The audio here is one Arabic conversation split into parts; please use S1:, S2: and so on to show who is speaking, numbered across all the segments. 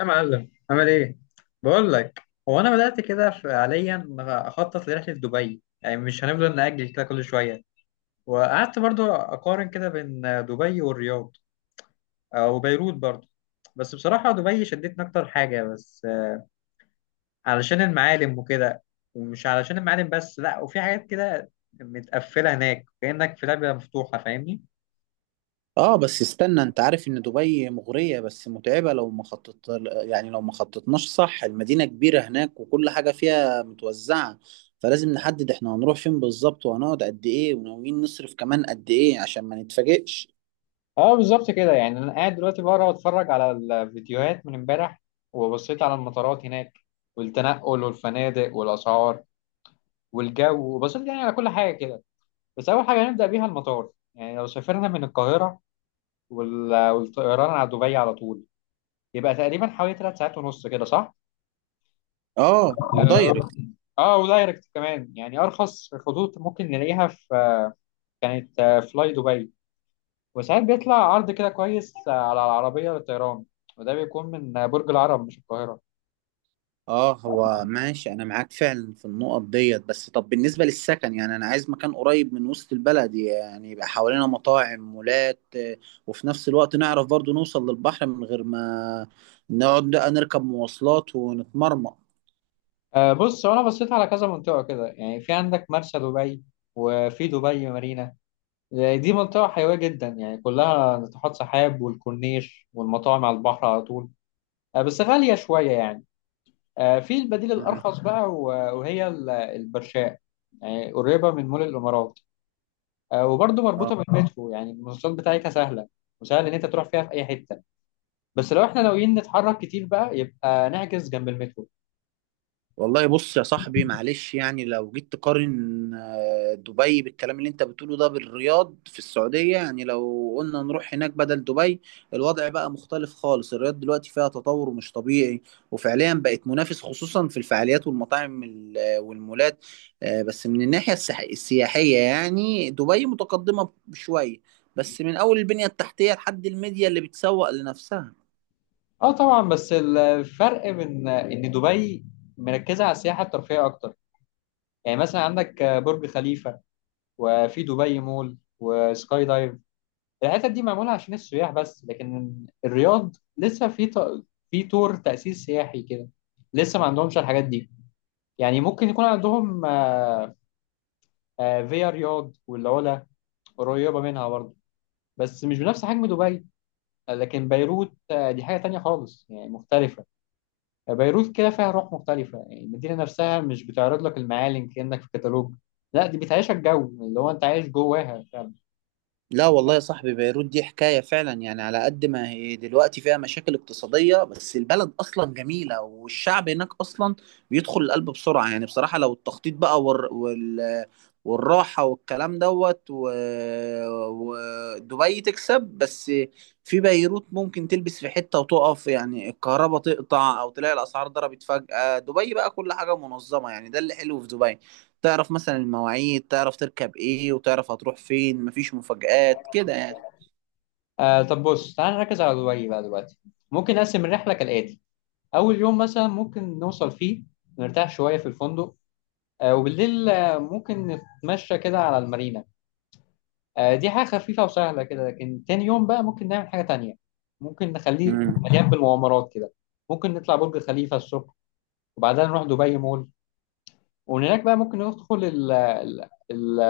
S1: يا معلم، عامل ايه؟ بقول لك. هو انا بدات كده فعليا اخطط لرحله دبي، يعني مش هنفضل ناجل كده كل شويه. وقعدت برضو اقارن كده بين دبي والرياض او بيروت برضو. بس بصراحه دبي شدتني اكتر حاجه، بس علشان المعالم وكده. ومش علشان المعالم بس، لا، وفي حاجات كده متقفله هناك كانك في لعبه مفتوحه، فاهمني؟
S2: اه، بس استنى، انت عارف ان دبي مغرية بس متعبة لو ما خططت. يعني لو ما خططناش صح، المدينة كبيرة هناك وكل حاجة فيها متوزعة. فلازم نحدد احنا هنروح فين بالظبط، وهنقعد قد ايه، وناويين نصرف كمان قد ايه، عشان ما نتفاجئش.
S1: اه بالظبط كده، يعني انا قاعد دلوقتي بقرا واتفرج على الفيديوهات من امبارح. وبصيت على المطارات هناك، والتنقل والفنادق والاسعار والجو، وبصيت يعني على كل حاجه كده. بس اول حاجه هنبدا بيها المطار، يعني لو سافرنا من القاهره والطيران على دبي على طول، يبقى تقريبا حوالي 3 ساعات ونص كده، صح؟
S2: اه،
S1: اه،
S2: ودايركت.
S1: ودايركت كمان، يعني ارخص خطوط ممكن نلاقيها في كانت فلاي دبي. وساعات بيطلع عرض كده كويس على العربية للطيران، وده بيكون من برج العرب مش القاهرة.
S2: اه، هو ماشي انا معاك فعلا في النقط ديت. بس طب بالنسبة للسكن، يعني انا عايز مكان قريب من وسط البلد، يعني يبقى حوالينا مطاعم مولات، وفي نفس الوقت نعرف برضو نوصل للبحر من غير ما نقعد بقى نركب مواصلات ونتمرمط.
S1: بص، هو أنا بصيت على كذا منطقة كده، يعني في عندك مرسى دبي وفي دبي مارينا. دي منطقة حيوية جدا، يعني كلها ناطحات سحاب والكورنيش والمطاعم على البحر على طول. بس غالية شوية يعني. في البديل الأرخص بقى وهي البرشاء، يعني قريبة من مول الإمارات. وبرضه
S2: مم.
S1: مربوطة بالمترو، يعني المواصلات بتاعتها سهلة وسهل إن أنت تروح فيها في أي حتة. بس لو احنا ناويين نتحرك كتير بقى، يبقى نحجز جنب المترو.
S2: والله بص يا صاحبي، معلش، يعني لو جيت تقارن دبي بالكلام اللي انت بتقوله ده بالرياض في السعودية، يعني لو قلنا نروح هناك بدل دبي، الوضع بقى مختلف خالص. الرياض دلوقتي فيها تطور مش طبيعي. وفعليا بقت منافس، خصوصا في الفعاليات والمطاعم والمولات. بس من الناحية السياحية، يعني دبي متقدمة شوية، بس من أول البنية التحتية لحد الميديا اللي بتسوق لنفسها.
S1: اه طبعا، بس الفرق من ان دبي مركزة على السياحة الترفيهية اكتر، يعني مثلا عندك برج خليفة وفي دبي مول وسكاي دايف. الحتت دي معمولة عشان السياح بس، لكن الرياض لسه في طور تأسيس سياحي كده، لسه ما عندهمش الحاجات دي. يعني ممكن يكون عندهم فيا رياض والعلا قريبة منها برضه، بس مش بنفس حجم دبي. لكن بيروت دي حاجة تانية خالص، يعني مختلفة. بيروت كده فيها روح مختلفة، يعني المدينة نفسها مش بتعرض لك المعالم كأنك في كتالوج. لا، دي بتعيشك جو اللي هو انت عايش جواها فعلا.
S2: لا والله يا صاحبي، بيروت دي حكاية فعلا. يعني على قد ما هي دلوقتي فيها مشاكل اقتصادية، بس البلد أصلا جميلة، والشعب هناك أصلا بيدخل القلب بسرعة. يعني بصراحة، لو التخطيط بقى والراحة والكلام ودبي تكسب، بس في بيروت ممكن تلبس في حتة وتقف، يعني الكهرباء تقطع أو تلاقي الأسعار ضربت فجأة. دبي بقى كل حاجة منظمة، يعني ده اللي حلو في دبي. تعرف مثلا المواعيد، تعرف تركب ايه وتعرف هتروح فين، مفيش مفاجآت كده يعني.
S1: آه طب بص، تعال نركز على دبي بقى دلوقتي. ممكن نقسم الرحلة كالآتي: أول يوم مثلا ممكن نوصل فيه، نرتاح شوية في الفندق، آه وبالليل آه ممكن نتمشى كده على المارينا. آه دي حاجة خفيفة وسهلة كده، لكن تاني يوم بقى ممكن نعمل حاجة تانية، ممكن نخليه
S2: امم
S1: مليان بالمغامرات كده. ممكن نطلع برج خليفة الصبح وبعدها نروح دبي مول، ومن هناك بقى ممكن ندخل ال ال ال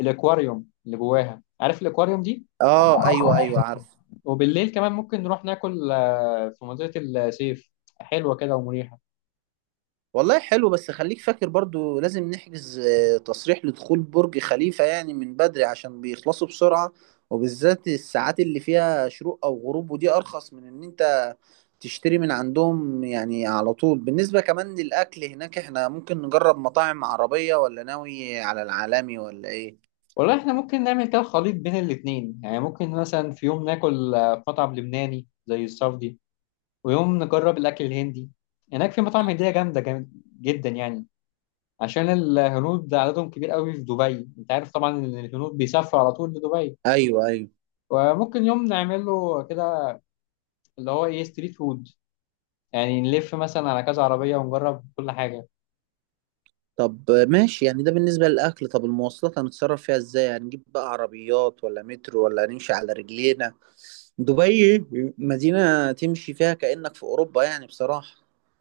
S1: الاكواريوم اللي جواها، عارف الاكواريوم دي.
S2: اه، ايوه، ايوه، عارف.
S1: وبالليل كمان ممكن نروح ناكل في منطقة السيف، حلوة كده ومريحة.
S2: والله حلو. بس خليك فاكر برضو لازم نحجز تصريح لدخول برج خليفة يعني من بدري، عشان بيخلصوا بسرعة. وبالذات الساعات اللي فيها شروق او غروب، ودي ارخص من ان انت تشتري من عندهم يعني على طول. بالنسبة كمان للاكل هناك، احنا ممكن نجرب مطاعم عربية ولا ناوي على العالمي ولا ايه؟
S1: والله احنا ممكن نعمل كده خليط بين الاتنين، يعني ممكن مثلا في يوم ناكل في مطعم لبناني زي السعودي، ويوم نجرب الأكل الهندي. هناك في مطاعم هندية جامدة جدا يعني، عشان الهنود عددهم كبير قوي في دبي، انت عارف طبعا ان الهنود بيسافروا على طول لدبي.
S2: ايوه، ايوه.
S1: وممكن يوم نعمله كده اللي هو ايه ستريت فود، يعني نلف مثلا على كذا عربية ونجرب كل حاجة.
S2: طب ماشي، يعني ده بالنسبة للأكل. طب المواصلات هنتصرف فيها إزاي؟ هنجيب بقى عربيات ولا مترو ولا هنمشي على رجلينا؟ دبي مدينة تمشي فيها كأنك في أوروبا، يعني بصراحة.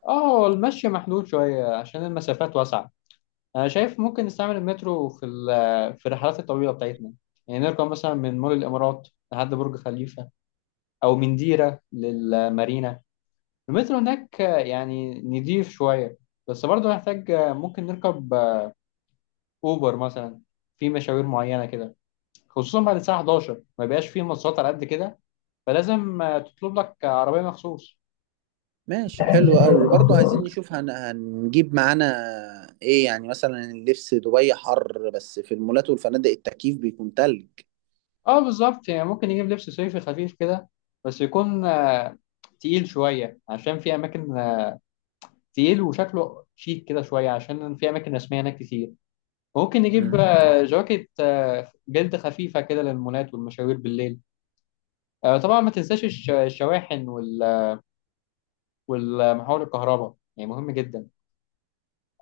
S1: اه، هو المشي محدود شوية عشان المسافات واسعة. انا شايف ممكن نستعمل المترو في الرحلات الطويلة بتاعتنا، يعني نركب مثلا من مول الامارات لحد برج خليفة، او من ديرة للمارينا. المترو هناك يعني نضيف شوية، بس برضه محتاج ممكن نركب اوبر مثلا في مشاوير معينة كده، خصوصا بعد الساعة 11 ما بيبقاش فيه مواصلات على قد كده، فلازم تطلب لك عربية مخصوص.
S2: ماشي، حلو قوي. برضو عايزين نشوف هنجيب معانا إيه؟ يعني مثلا اللبس، دبي حر بس في المولات والفنادق التكييف بيكون تلج.
S1: اه بالظبط، يعني ممكن يجيب لبس صيفي خفيف كده، بس يكون تقيل شوية عشان في أماكن تقيل وشكله شيك كده شوية عشان في أماكن رسمية هناك كتير. ممكن نجيب جواكت جلد خفيفة كده للمولات والمشاوير بالليل. طبعا ما تنساش الشواحن والمحول الكهرباء، يعني مهم جدا.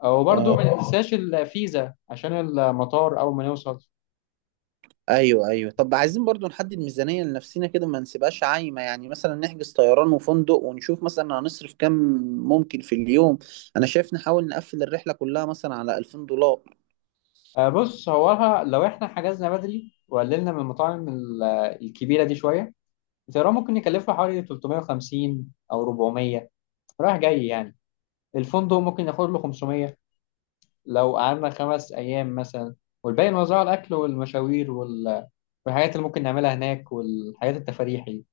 S1: وبرده
S2: مم.
S1: ما ننساش الفيزا عشان المطار أول ما نوصل.
S2: ايوه، ايوه. طب عايزين برضو نحدد ميزانية لنفسينا كده، ما نسيبهاش عايمة. يعني مثلا نحجز طيران وفندق، ونشوف مثلا هنصرف كام ممكن في اليوم. انا شايف نحاول نقفل الرحلة كلها مثلا على 2000 دولار.
S1: بص، هو لو احنا حجزنا بدري وقللنا من المطاعم الكبيرة دي شوية، الطيران ممكن يكلفه حوالي 350 أو 400 رايح جاي يعني. الفندق ممكن ياخد له 500 لو قعدنا 5 أيام مثلا، والباقي نوزعه على الأكل والمشاوير والحاجات اللي ممكن نعملها هناك والحاجات التفاريح دي.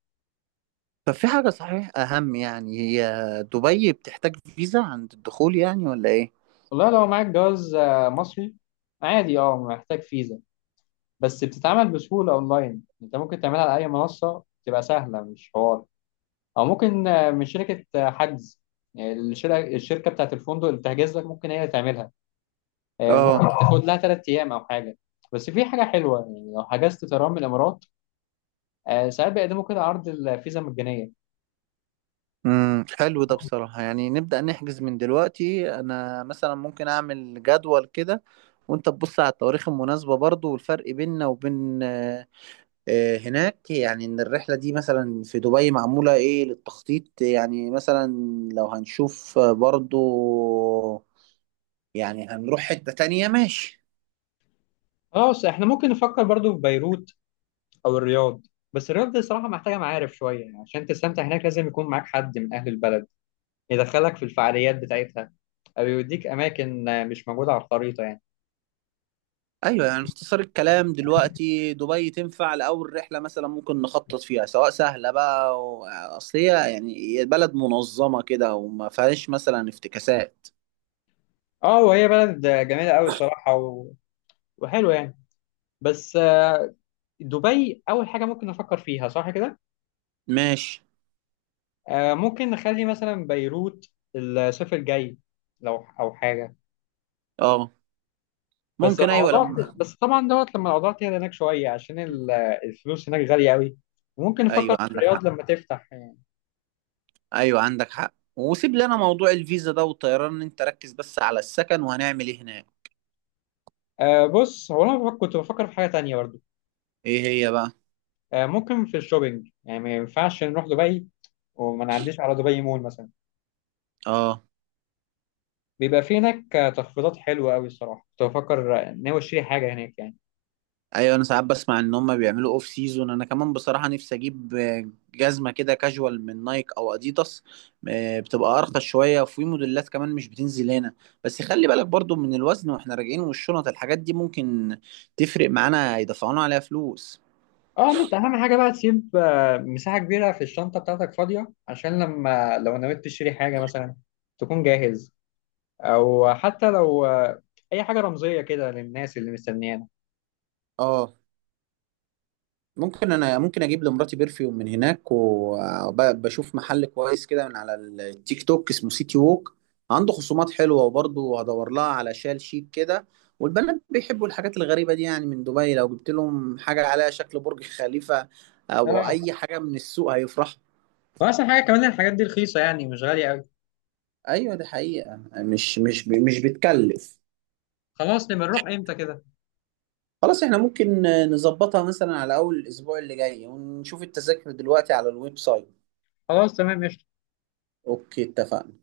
S2: طب في حاجة صحيح اهم، يعني هي دبي بتحتاج فيزا عند الدخول يعني ولا ايه؟
S1: والله لو معاك جواز مصري عادي، اه محتاج فيزا، بس بتتعمل بسهولة أونلاين، أنت ممكن تعملها على أي منصة تبقى سهلة، مش حوار. أو ممكن من شركة حجز، يعني الشركة بتاعت الفندق اللي بتحجز لك ممكن هي تعملها. ممكن
S2: اه.
S1: تاخد لها 3 ايام او حاجه. بس في حاجه حلوه، يعني لو حجزت طيران من الامارات، ساعات بيقدموا كده عرض الفيزا مجانيه.
S2: حلو ده بصراحة. يعني نبدأ نحجز من دلوقتي، انا مثلا ممكن اعمل جدول كده. وانت تبص على التواريخ المناسبة برضو، والفرق بيننا وبين هناك. يعني ان الرحله دي مثلا في دبي معموله ايه للتخطيط، يعني مثلا لو هنشوف برضو يعني هنروح حته تانية، ماشي.
S1: خلاص، احنا ممكن نفكر برضو في بيروت او الرياض. بس الرياض دي صراحه محتاجه معارف شويه، يعني عشان تستمتع هناك لازم يكون معاك حد من اهل البلد يدخلك في الفعاليات بتاعتها، او يوديك اماكن مش موجوده على الخريطه يعني.
S2: ايوه، يعني اختصار الكلام دلوقتي، دبي تنفع لاول رحله مثلا ممكن نخطط فيها، سواء سهله بقى اصل هي، يعني هي بلد منظمه كده وما فيهاش مثلا افتكاسات.
S1: اه، وهي بلد جميله قوي الصراحه وحلوه يعني. بس دبي اول حاجه ممكن نفكر فيها، صح كده.
S2: ماشي.
S1: ممكن نخلي مثلا بيروت الصيف الجاي لو او حاجه.
S2: اه،
S1: بس
S2: ممكن، ايوه،
S1: الموضوع
S2: لما...
S1: بس طبعا دوت لما الاوضاع تهدى هناك شويه، عشان الفلوس هناك غاليه قوي، وممكن نفكر
S2: ايوه،
S1: في
S2: عندك حق.
S1: الرياض لما تفتح يعني.
S2: ايوه، عندك حق. وسيب لنا موضوع الفيزا ده والطيران، إن انت ركز بس على السكن وهنعمل ايه هناك.
S1: آه بص، هو انا كنت بفكر في حاجه تانية برضو.
S2: ايه هي بقى؟
S1: آه ممكن في الشوبينج، يعني ما ينفعش نروح دبي وما نعديش على دبي مول مثلا.
S2: اه.
S1: بيبقى في هناك تخفيضات حلوه قوي الصراحه، كنت بفكر ناوي اشتري حاجه هناك يعني.
S2: ايوه، انا ساعات بسمع ان هم بيعملوا اوف سيزون. انا كمان بصراحه نفسي اجيب جزمه كده كاجوال من نايك او اديداس، بتبقى ارخص شويه، وفي موديلات كمان مش بتنزل هنا. بس خلي بالك برضو من الوزن واحنا راجعين، والشنط الحاجات دي ممكن تفرق معانا يدفعونا عليها فلوس.
S1: اه، بس اهم حاجه بقى تسيب مساحه كبيره في الشنطه بتاعتك فاضيه، عشان لما لو نويت تشتري حاجه مثلا تكون جاهز، او حتى لو اي حاجه رمزيه كده للناس اللي مستنيانا.
S2: اه، ممكن، انا ممكن اجيب لمراتي برفيوم من هناك، وبشوف محل كويس كده من على التيك توك اسمه سيتي ووك. عنده خصومات حلوه، وبرضه هدور لها على شال شيك كده. والبنات بيحبوا الحاجات الغريبه دي، يعني من دبي لو جبت لهم حاجه عليها شكل برج خليفه او
S1: اه،
S2: اي حاجه من السوق هيفرحوا.
S1: واحسن حاجه كمان الحاجات دي رخيصه، يعني مش غاليه قوي.
S2: ايوه، دي حقيقه مش بتكلف.
S1: خلاص، نبقى نروح امتى كده؟
S2: خلاص، احنا ممكن نظبطها مثلا على اول الاسبوع اللي جاي ونشوف التذاكر دلوقتي على الويب سايت.
S1: خلاص تمام قشطة.
S2: اوكي، اتفقنا.